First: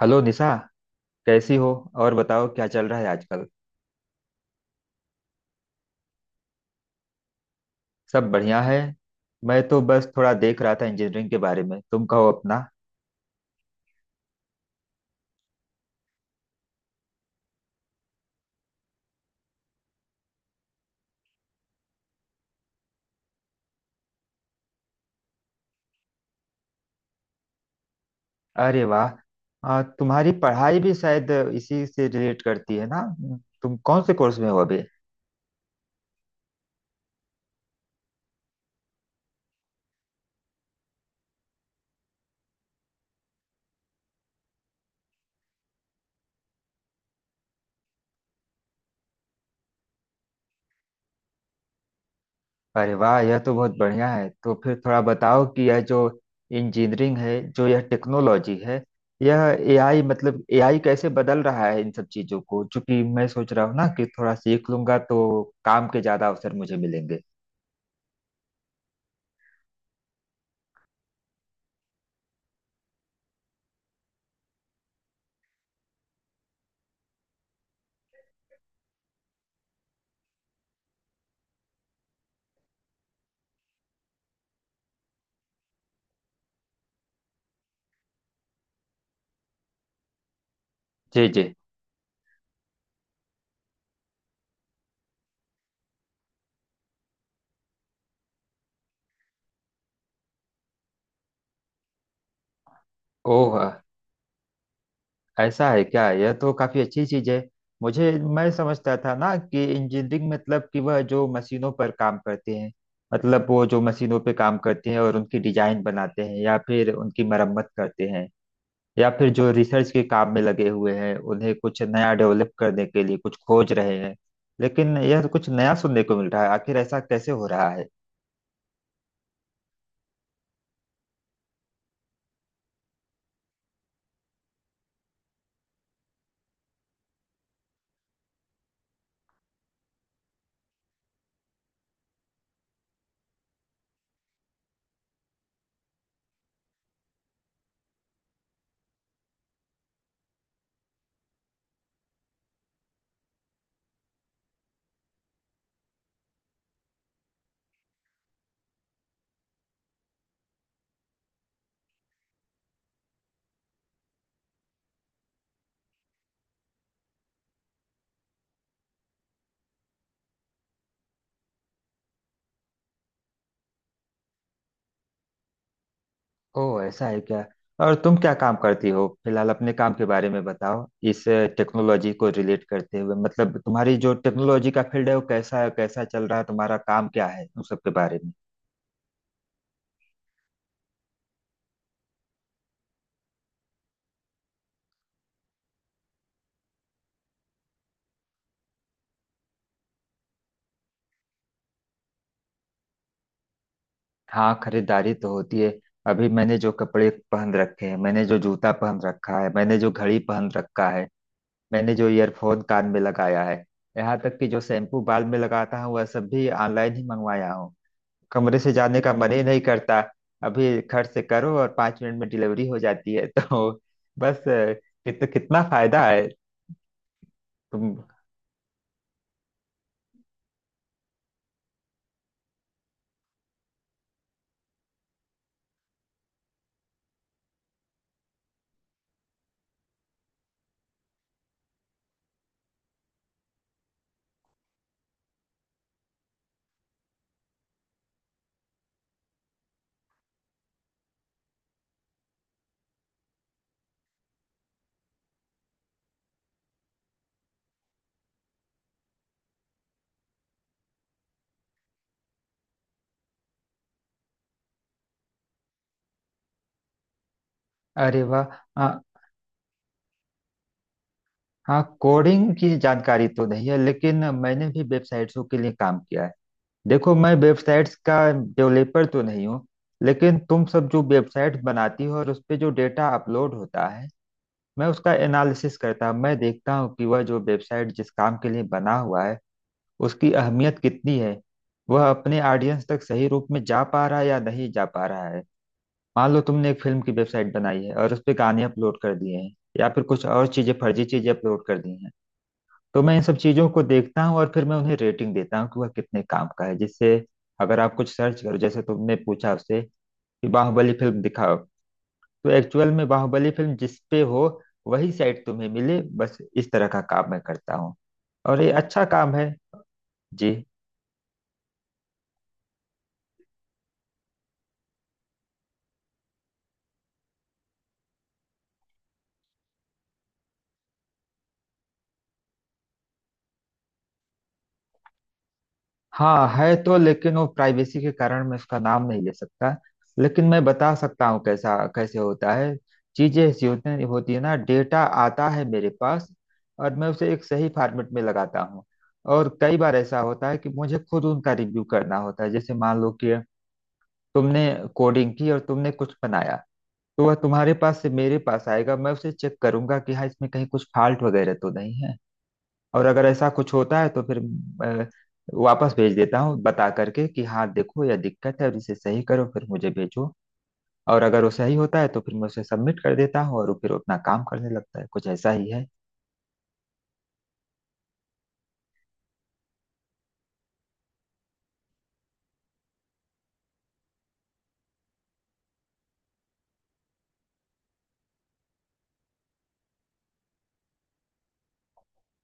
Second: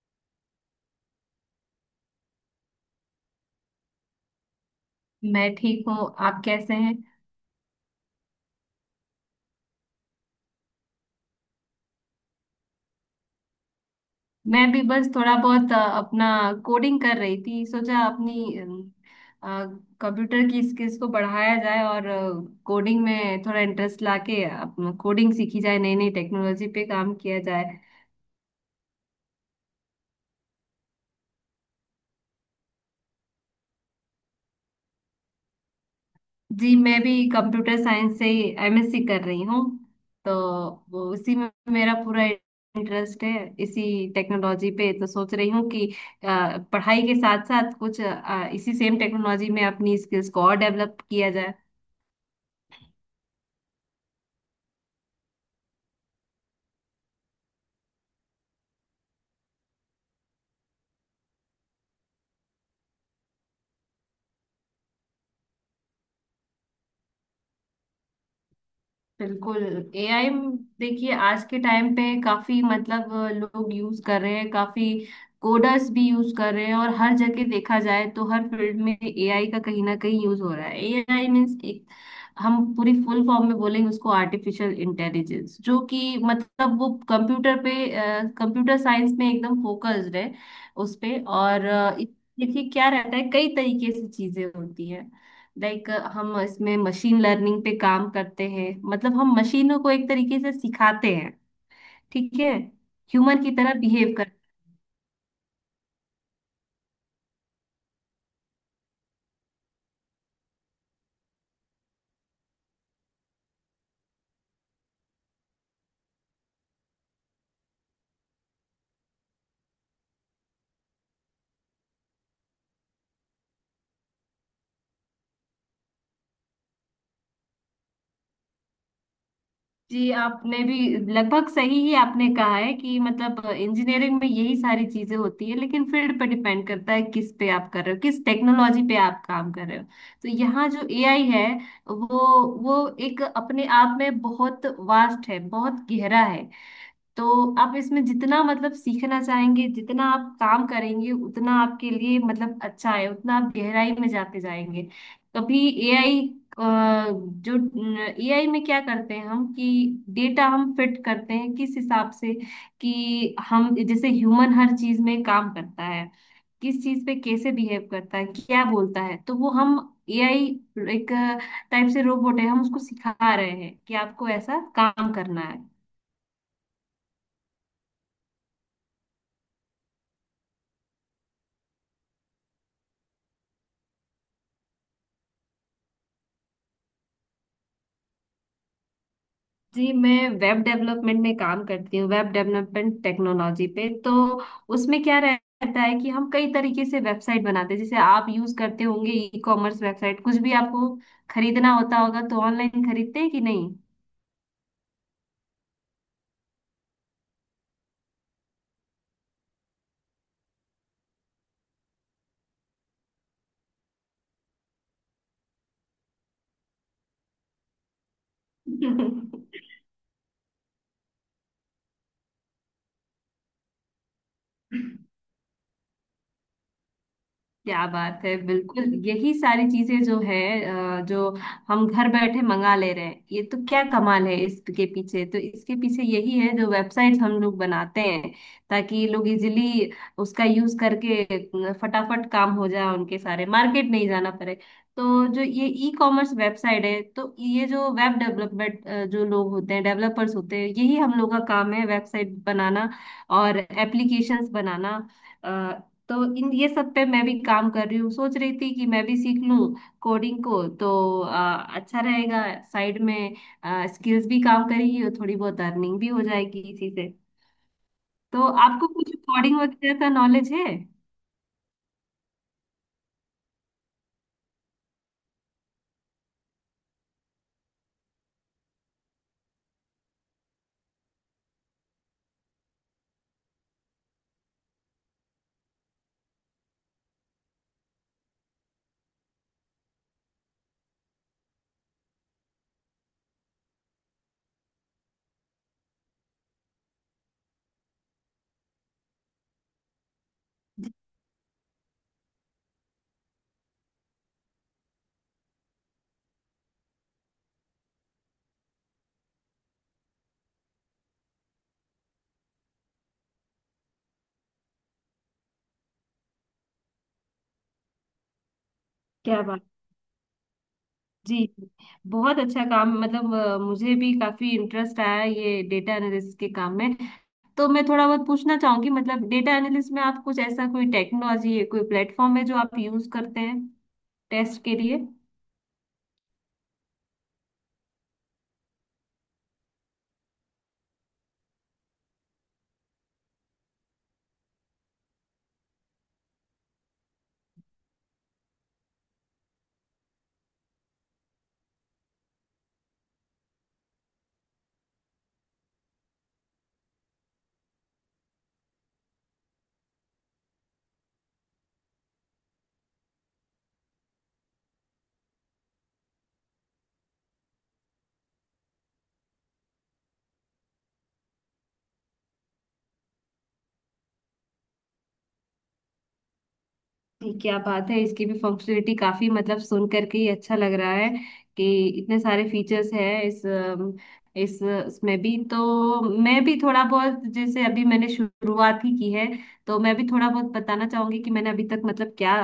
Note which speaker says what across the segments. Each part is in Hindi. Speaker 1: हेलो निशा। कैसी हो? और बताओ क्या चल रहा है आजकल?
Speaker 2: मैं ठीक हूँ। आप कैसे हैं?
Speaker 1: सब बढ़िया है। मैं तो बस थोड़ा देख रहा था इंजीनियरिंग के बारे में। तुम कहो अपना।
Speaker 2: मैं भी बस थोड़ा बहुत अपना कोडिंग कर रही थी। सोचा अपनी कंप्यूटर की स्किल्स को बढ़ाया जाए और कोडिंग में थोड़ा इंटरेस्ट लाके अपना कोडिंग सीखी जाए, नई नई टेक्नोलॉजी पे काम किया जाए।
Speaker 1: अरे वाह। तुम्हारी पढ़ाई भी शायद इसी से रिलेट करती है ना? तुम कौन से कोर्स में हो अभी?
Speaker 2: जी, मैं भी कंप्यूटर साइंस से एमएससी कर रही हूँ। तो वो उसी में मेरा पूरा इंटरेस्ट है, इसी टेक्नोलॉजी पे। तो सोच रही हूँ कि पढ़ाई के साथ साथ कुछ इसी सेम टेक्नोलॉजी में अपनी स्किल्स को और डेवलप किया।
Speaker 1: अरे वाह, यह तो बहुत बढ़िया है। तो फिर थोड़ा बताओ कि यह जो इंजीनियरिंग है, जो यह टेक्नोलॉजी है, यह एआई, मतलब एआई कैसे बदल रहा है इन सब चीजों को, क्योंकि मैं सोच रहा हूँ ना कि थोड़ा सीख लूंगा तो काम के ज्यादा अवसर मुझे मिलेंगे।
Speaker 2: बिल्कुल। एआई, देखिए आज के टाइम पे काफी मतलब लोग यूज कर रहे हैं, काफी कोडर्स भी यूज कर रहे हैं और हर जगह देखा जाए तो हर फील्ड में एआई का कहीं ना कहीं यूज हो रहा है। एआई मीन्स एक, हम पूरी फुल फॉर्म में बोलेंगे उसको आर्टिफिशियल इंटेलिजेंस, जो कि मतलब वो कंप्यूटर पे, कंप्यूटर साइंस में एकदम फोकस्ड है उस पे।
Speaker 1: जी जी।
Speaker 2: और देखिए क्या रहता है, कई तरीके से चीजें होती है। लाइक हम इसमें मशीन लर्निंग पे काम करते हैं, मतलब हम मशीनों को एक तरीके से सिखाते हैं, ठीक है, ह्यूमन की
Speaker 1: ओह,
Speaker 2: तरह बिहेव कर।
Speaker 1: ऐसा है क्या? यह तो काफी अच्छी चीज है। मुझे, मैं समझता था ना कि इंजीनियरिंग मतलब कि वह जो मशीनों पर काम करते हैं, मतलब वो जो मशीनों पे काम करते हैं और उनकी डिजाइन बनाते हैं या फिर उनकी मरम्मत करते हैं, या फिर जो रिसर्च के काम में लगे हुए हैं उन्हें कुछ नया डेवलप करने के लिए कुछ खोज रहे हैं। लेकिन यह तो कुछ नया सुनने को मिल रहा है। आखिर ऐसा कैसे हो रहा है?
Speaker 2: जी, आपने भी लगभग सही ही आपने कहा है कि मतलब इंजीनियरिंग में यही सारी चीजें होती है, लेकिन फील्ड पे डिपेंड करता है किस पे आप कर रहे हो, किस टेक्नोलॉजी पे आप काम कर रहे हो। तो यहाँ जो एआई है, वो वो एक अपने आप में बहुत वास्ट है, बहुत गहरा है। तो आप इसमें जितना मतलब सीखना चाहेंगे, जितना आप काम करेंगे, उतना आपके लिए मतलब अच्छा है, उतना आप गहराई में जाते जाएंगे। कभी एआई जो, एआई में क्या करते हैं हम कि डेटा हम फिट करते हैं किस हिसाब से कि हम जैसे ह्यूमन हर चीज में काम करता है, किस चीज पे कैसे बिहेव करता है, क्या बोलता है, तो वो हम एआई एक टाइप से रोबोट है, हम उसको सिखा रहे हैं कि आपको ऐसा काम करना है।
Speaker 1: ओह, ऐसा है क्या? और तुम क्या काम करती हो फिलहाल? अपने काम के बारे में बताओ। इस टेक्नोलॉजी को रिलेट करते हुए, मतलब तुम्हारी जो टेक्नोलॉजी का फील्ड है, वो कैसा है, कैसा चल रहा है, तुम्हारा काम क्या है, उन सब के बारे में।
Speaker 2: जी, मैं वेब डेवलपमेंट में काम करती हूँ, वेब डेवलपमेंट टेक्नोलॉजी पे। तो उसमें क्या रहता है कि हम कई तरीके से वेबसाइट बनाते हैं। जैसे आप यूज करते होंगे ई कॉमर्स वेबसाइट, कुछ भी आपको खरीदना होता होगा तो ऑनलाइन खरीदते हैं कि नहीं?
Speaker 1: हाँ, खरीदारी तो होती है। अभी मैंने जो कपड़े पहन रखे हैं, मैंने जो जूता पहन रखा है, मैंने जो घड़ी पहन रखा है, मैंने जो ईयरफोन कान में लगाया है, यहाँ तक कि जो शैम्पू बाल में लगाता हूँ, वह सब भी ऑनलाइन ही मंगवाया हूँ। कमरे से जाने का मन ही नहीं करता। अभी खर्च से करो और 5 मिनट में डिलीवरी हो जाती है तो बस कितना फायदा है।
Speaker 2: क्या
Speaker 1: तुम।
Speaker 2: बात है, बिल्कुल यही सारी चीजें जो है, जो हम घर बैठे मंगा ले रहे हैं, ये तो क्या कमाल है इसके पीछे। तो इसके पीछे यही है, जो वेबसाइट हम लोग बनाते हैं ताकि लोग इजीली उसका यूज करके फटाफट काम हो जाए, उनके सारे मार्केट नहीं जाना पड़े। तो जो ये ई कॉमर्स वेबसाइट है, तो ये जो वेब डेवलपमेंट, जो लोग होते हैं डेवलपर्स होते हैं, यही हम लोग का काम है, वेबसाइट बनाना और एप्लीकेशंस बनाना। तो इन ये सब पे मैं भी काम कर रही हूँ, सोच रही थी कि मैं भी सीख लूँ कोडिंग को, तो अच्छा रहेगा। साइड में स्किल्स भी काम करेगी और थोड़ी बहुत अर्निंग भी हो जाएगी इसी से।
Speaker 1: अरे वाह।
Speaker 2: तो आपको
Speaker 1: हाँ
Speaker 2: कुछ कोडिंग वगैरह का नॉलेज है?
Speaker 1: हाँ, कोडिंग की जानकारी तो नहीं है लेकिन मैंने भी वेबसाइट्सों के लिए काम किया है। देखो, मैं वेबसाइट्स का डेवलपर तो नहीं हूँ, लेकिन तुम सब जो वेबसाइट बनाती हो और उस पे जो डेटा अपलोड होता है, मैं उसका एनालिसिस करता हूँ। मैं देखता हूँ कि वह जो वेबसाइट जिस काम के लिए बना हुआ है, उसकी अहमियत कितनी है, वह अपने ऑडियंस तक सही रूप में जा पा रहा है या नहीं जा पा रहा है। मान लो तुमने एक फिल्म की वेबसाइट बनाई है और उस पर गाने अपलोड कर दिए हैं, या फिर कुछ और चीजें, फर्जी चीजें अपलोड कर दी हैं, तो मैं इन सब चीजों को देखता हूँ और फिर मैं उन्हें रेटिंग देता हूँ कि वह कितने काम का है, जिससे अगर आप कुछ सर्च करो, जैसे तुमने पूछा उससे कि बाहुबली फिल्म दिखाओ, तो एक्चुअल में बाहुबली फिल्म जिस पे हो वही साइट तुम्हें मिले। बस इस तरह का काम मैं करता हूँ। और ये अच्छा काम
Speaker 2: क्या
Speaker 1: है।
Speaker 2: बात,
Speaker 1: जी।
Speaker 2: जी जी। बहुत अच्छा काम, मतलब मुझे भी काफी इंटरेस्ट आया है ये डेटा एनालिस्ट के काम में। तो मैं थोड़ा बहुत पूछना चाहूंगी मतलब डेटा एनालिस्ट में आप कुछ ऐसा कोई टेक्नोलॉजी है, कोई प्लेटफॉर्म है जो आप यूज करते हैं टेस्ट के लिए?
Speaker 1: हाँ, है तो, लेकिन वो प्राइवेसी के कारण मैं उसका नाम नहीं ले सकता। लेकिन मैं बता सकता हूँ कैसा, कैसे होता है। चीजें ऐसी होती है ना, डेटा आता है मेरे पास और मैं उसे एक सही फॉर्मेट में लगाता हूँ। और कई बार ऐसा होता है कि मुझे खुद उनका रिव्यू करना होता है। जैसे मान लो कि तुमने कोडिंग की और तुमने कुछ बनाया, तो वह तुम्हारे पास से मेरे पास आएगा, मैं उसे चेक करूंगा कि हाँ इसमें कहीं कुछ फॉल्ट वगैरह तो नहीं है। और अगर ऐसा कुछ होता है तो फिर अ, वापस भेज देता हूँ बता करके कि हाँ देखो यह दिक्कत है और इसे सही करो फिर मुझे भेजो। और अगर वो सही होता है तो फिर मैं उसे सबमिट कर देता हूँ और वो फिर अपना काम करने लगता है। कुछ ऐसा ही है।
Speaker 2: ये क्या बात है, इसकी भी फंक्शनलिटी काफी, मतलब सुन करके ही अच्छा लग रहा है कि इतने सारे फीचर्स हैं इस इसमें भी। तो मैं भी थोड़ा बहुत, जैसे अभी मैंने शुरुआत ही की है, तो मैं भी थोड़ा बहुत बताना चाहूंगी कि मैंने अभी तक मतलब क्या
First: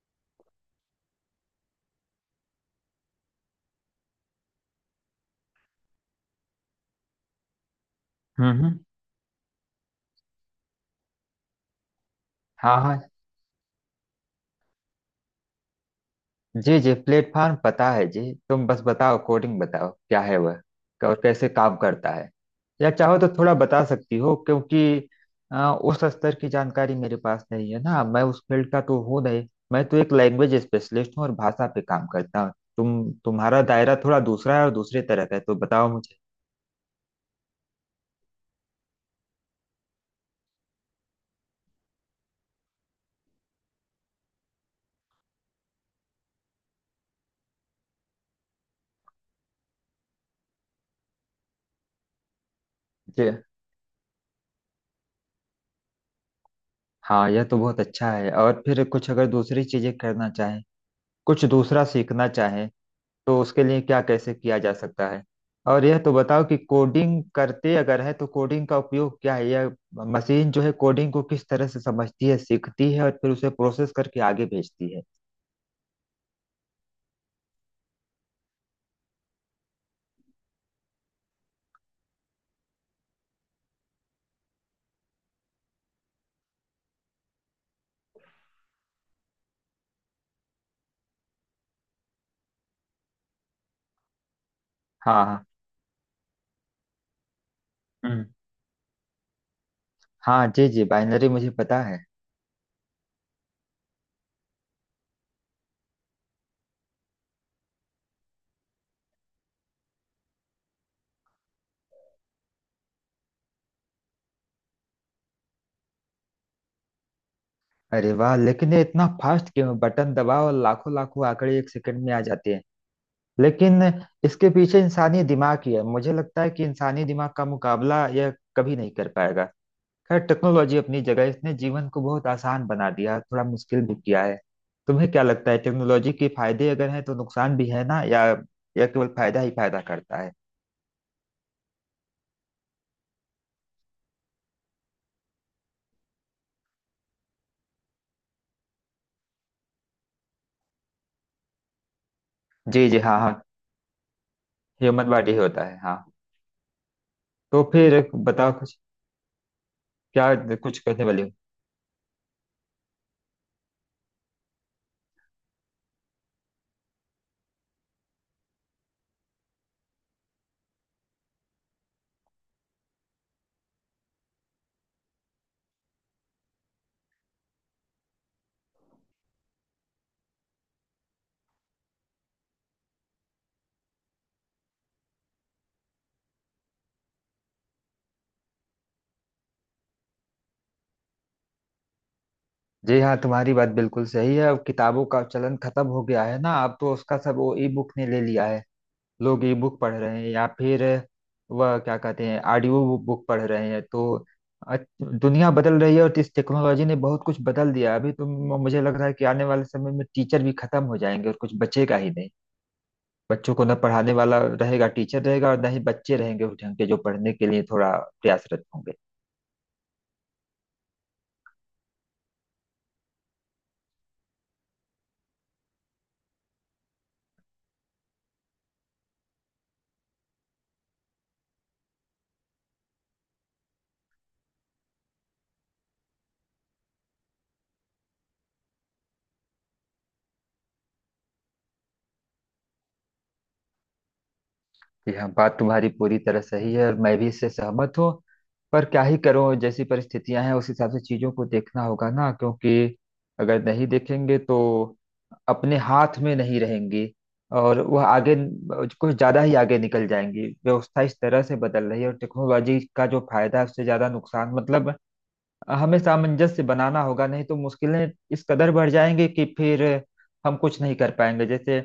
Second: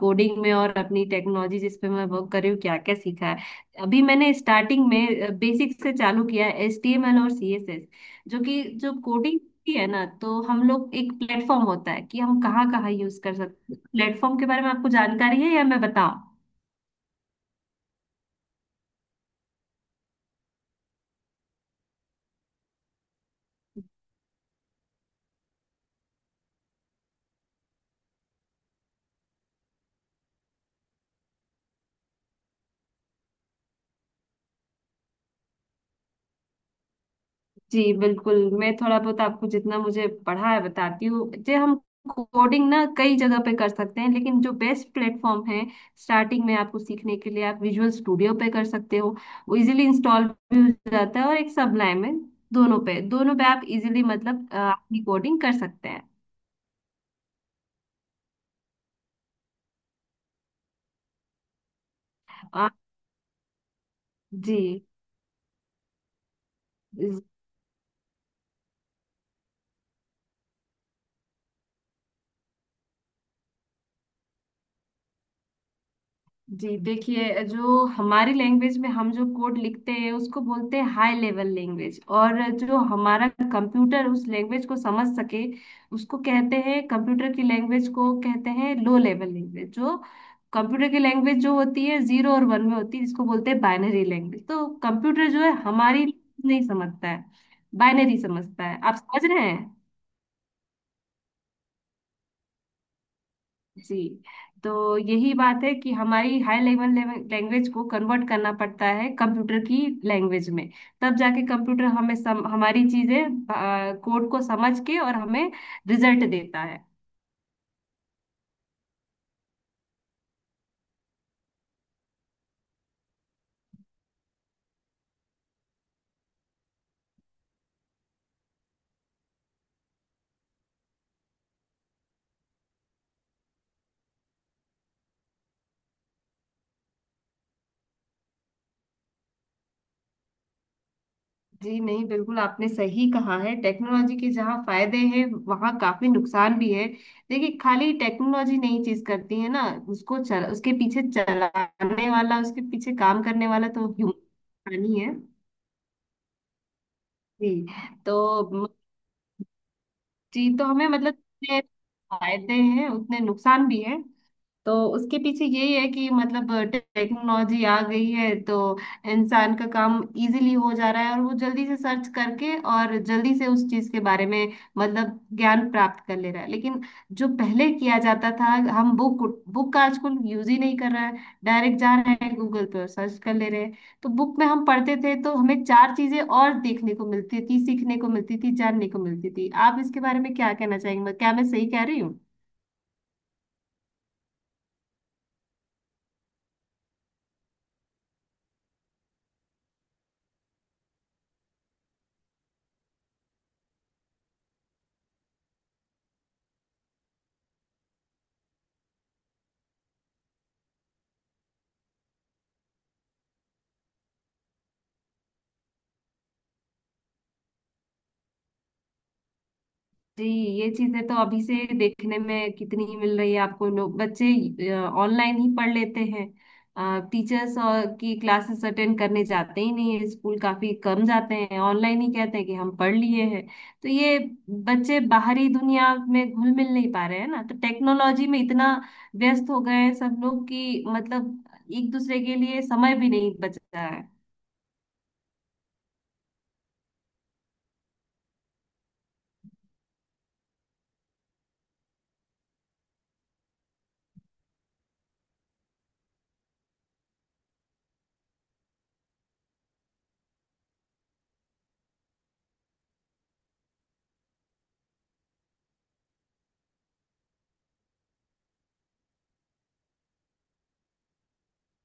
Speaker 2: कोडिंग में और अपनी टेक्नोलॉजी जिस पे मैं वर्क कर रही हूँ क्या क्या सीखा है। अभी मैंने स्टार्टिंग में बेसिक से चालू किया है एचटीएमएल और सीएसएस। जो कि
Speaker 1: हम्म।
Speaker 2: जो कोडिंग होती है ना, तो हम लोग एक प्लेटफॉर्म होता है कि हम कहाँ
Speaker 1: हाँ
Speaker 2: कहाँ
Speaker 1: हाँ।
Speaker 2: यूज कर सकते, प्लेटफॉर्म के बारे में आपको जानकारी है या मैं बताऊं?
Speaker 1: जी जी, प्लेटफॉर्म पता है जी। तुम बस बताओ, कोडिंग बताओ क्या है वह, और कैसे काम करता है। या चाहो तो थोड़ा बता सकती हो, क्योंकि अ, उस स्तर की जानकारी मेरे पास नहीं है ना। मैं उस फील्ड का तो हूँ नहीं। मैं तो एक लैंग्वेज स्पेशलिस्ट हूँ और भाषा पे काम करता हूँ। तुम्हारा दायरा थोड़ा दूसरा है और दूसरे तरह का है, तो बताओ मुझे।
Speaker 2: जी बिल्कुल, मैं थोड़ा बहुत आपको जितना मुझे पढ़ा है बताती हूँ। जे हम कोडिंग ना कई जगह पे कर सकते हैं लेकिन जो बेस्ट प्लेटफॉर्म है स्टार्टिंग में आपको सीखने के लिए, आप विजुअल स्टूडियो पे कर सकते हो। वो इजीली इंस्टॉल भी हो जाता है, और एक सबलाइन में, दोनों पे,
Speaker 1: जी
Speaker 2: दोनों पे आप इजीली मतलब अपनी कोडिंग कर सकते हैं।
Speaker 1: हाँ, यह तो बहुत अच्छा है। और फिर कुछ अगर दूसरी चीजें करना चाहें, कुछ दूसरा सीखना चाहें,
Speaker 2: अ,
Speaker 1: तो उसके लिए क्या कैसे
Speaker 2: जी,
Speaker 1: किया जा सकता है? और यह तो बताओ कि कोडिंग करते अगर है तो कोडिंग का उपयोग क्या है? यह मशीन जो है कोडिंग को किस तरह से समझती है, सीखती है और फिर उसे प्रोसेस करके आगे भेजती है?
Speaker 2: जी, देखिए, जो हमारी लैंग्वेज में हम जो कोड लिखते हैं उसको बोलते हैं हाई लेवल लैंग्वेज, और जो हमारा कंप्यूटर उस लैंग्वेज को समझ सके, उसको कहते हैं कंप्यूटर की लैंग्वेज को कहते हैं लो लेवल लैंग्वेज। जो कंप्यूटर की लैंग्वेज जो होती है जीरो और वन में होती है, जिसको बोलते हैं बाइनरी लैंग्वेज। तो
Speaker 1: हाँ
Speaker 2: कंप्यूटर जो
Speaker 1: हाँ।
Speaker 2: है हमारी नहीं समझता है, बाइनरी
Speaker 1: हम्म।
Speaker 2: समझता है, आप समझ रहे हैं?
Speaker 1: हाँ जी जी, बाइनरी मुझे पता है।
Speaker 2: जी। तो यही बात है कि हमारी हाई लेवल लैंग्वेज को कन्वर्ट करना पड़ता है कंप्यूटर की लैंग्वेज में, तब जाके कंप्यूटर हमें हमारी चीजें, कोड को समझ के और हमें रिजल्ट देता है।
Speaker 1: अरे वाह, लेकिन ये इतना फास्ट क्यों है? बटन दबाओ और लाखों लाखों आंकड़े 1 सेकंड में आ जाते हैं। लेकिन इसके पीछे इंसानी दिमाग ही है। मुझे लगता है कि इंसानी दिमाग का मुकाबला यह कभी नहीं कर पाएगा। खैर, टेक्नोलॉजी अपनी जगह है, इसने जीवन को बहुत आसान बना दिया, थोड़ा मुश्किल भी किया है। तुम्हें क्या लगता है, टेक्नोलॉजी के फायदे अगर हैं तो नुकसान भी है ना? या केवल फायदा ही फायदा करता है?
Speaker 2: जी नहीं, बिल्कुल आपने सही कहा है, टेक्नोलॉजी के जहाँ फायदे हैं वहाँ काफी नुकसान भी है। देखिए, खाली टेक्नोलॉजी नई चीज करती है ना, उसको चल उसके पीछे चलाने वाला, उसके
Speaker 1: जी
Speaker 2: पीछे
Speaker 1: जी। हाँ
Speaker 2: काम
Speaker 1: हाँ,
Speaker 2: करने वाला तो ह्यूमन ही
Speaker 1: ह्यूमन
Speaker 2: है।
Speaker 1: बॉडी ही होता है हाँ।
Speaker 2: जी।
Speaker 1: तो फिर बताओ
Speaker 2: तो
Speaker 1: कुछ। क्या
Speaker 2: जी तो
Speaker 1: कुछ
Speaker 2: हमें
Speaker 1: कहने
Speaker 2: मतलब
Speaker 1: वाली हो?
Speaker 2: जितने फायदे हैं उतने नुकसान भी है। तो उसके पीछे यही है कि मतलब टेक्नोलॉजी आ गई है तो इंसान का काम इजीली हो जा रहा है, और वो जल्दी से सर्च करके और जल्दी से उस चीज के बारे में मतलब ज्ञान प्राप्त कर ले रहा है। लेकिन जो पहले किया जाता था, हम बुक बुक का आजकल यूज ही नहीं कर रहा है, डायरेक्ट जा रहे हैं गूगल पे और सर्च कर ले रहे हैं। तो बुक में हम पढ़ते थे तो हमें चार चीजें और देखने को मिलती थी, सीखने को मिलती थी, जानने को मिलती थी। आप इसके बारे में क्या कहना चाहेंगे, क्या मैं सही कह रही हूँ?
Speaker 1: जी हाँ, तुम्हारी बात बिल्कुल सही है। अब किताबों का चलन खत्म हो गया है ना। अब तो उसका सब वो ई बुक ने ले लिया है। लोग ई बुक पढ़ रहे हैं या फिर वह क्या कहते हैं, ऑडियो बुक पढ़ रहे हैं। तो अ- दुनिया बदल रही है और इस टेक्नोलॉजी ने बहुत कुछ बदल दिया। अभी तो मुझे लग रहा है कि आने वाले समय में टीचर भी खत्म हो जाएंगे और कुछ बचेगा ही नहीं। बच्चों को न पढ़ाने वाला रहेगा टीचर रहेगा और न ही बच्चे रहेंगे उस ढंग के जो पढ़ने के लिए थोड़ा प्रयासरत होंगे।
Speaker 2: जी, ये चीजें तो अभी से देखने में कितनी ही मिल रही है आपको। लोग, बच्चे ऑनलाइन ही पढ़ लेते हैं, टीचर्स और की क्लासेस अटेंड करने जाते ही नहीं है, स्कूल काफी कम जाते हैं, ऑनलाइन ही कहते हैं कि हम पढ़ लिए हैं। तो ये बच्चे बाहरी दुनिया में घुल मिल नहीं पा रहे हैं ना। तो टेक्नोलॉजी में इतना व्यस्त हो गए हैं सब लोग कि मतलब एक दूसरे के लिए समय भी नहीं बच रहा है।
Speaker 1: कि हाँ, बात तुम्हारी पूरी तरह सही है और मैं भी इससे सहमत हूँ। पर क्या ही करूँ, जैसी परिस्थितियां हैं उस हिसाब से चीजों को देखना होगा ना। क्योंकि अगर नहीं देखेंगे तो अपने हाथ में नहीं रहेंगी और वह आगे कुछ ज्यादा ही आगे निकल जाएंगी। व्यवस्था इस तरह से बदल रही है और टेक्नोलॉजी का जो फायदा है उससे ज्यादा नुकसान, मतलब हमें सामंजस्य बनाना होगा, नहीं तो मुश्किलें इस कदर बढ़ जाएंगी कि फिर हम कुछ नहीं कर पाएंगे। जैसे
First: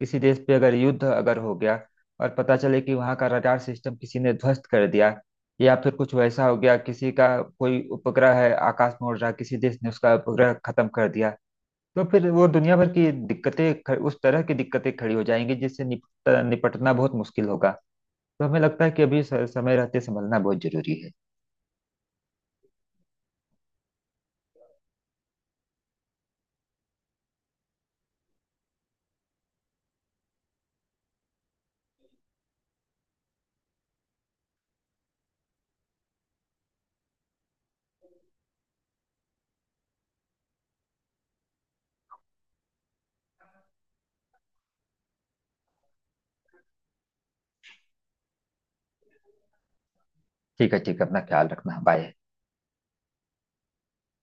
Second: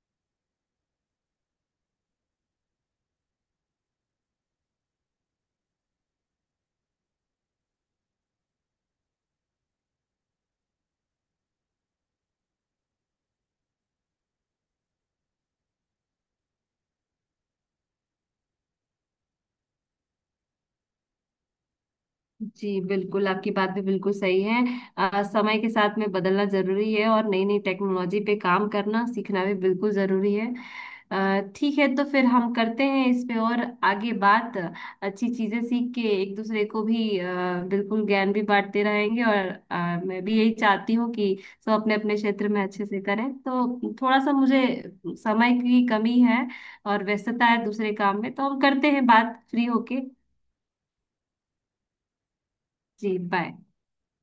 Speaker 1: किसी देश पे अगर युद्ध अगर हो गया और पता चले कि वहाँ का रडार सिस्टम किसी ने ध्वस्त कर दिया, या फिर कुछ वैसा हो गया किसी का, कोई उपग्रह है आकाश में उड़ रहा, किसी देश ने उसका उपग्रह खत्म कर दिया, तो फिर वो दुनिया भर की दिक्कतें उस तरह की दिक्कतें खड़ी हो जाएंगी जिससे निपटना बहुत मुश्किल होगा। तो हमें लगता है कि अभी समय रहते संभलना बहुत जरूरी है।
Speaker 2: जी बिल्कुल, आपकी बात भी बिल्कुल सही है। समय के साथ में बदलना जरूरी है और नई नई टेक्नोलॉजी पे काम करना सीखना भी बिल्कुल जरूरी है। ठीक है, तो फिर हम करते हैं इस पे और आगे बात, अच्छी चीजें सीख के एक दूसरे को भी बिल्कुल ज्ञान भी बांटते रहेंगे। और मैं भी यही चाहती हूँ कि सब अपने अपने क्षेत्र में अच्छे से करें। तो थोड़ा सा मुझे समय की कमी है और व्यस्तता है दूसरे काम में, तो हम करते हैं बात फ्री होके।
Speaker 1: ठीक है ठीक है, अपना ख्याल रखना, बाय।
Speaker 2: जी, बाय।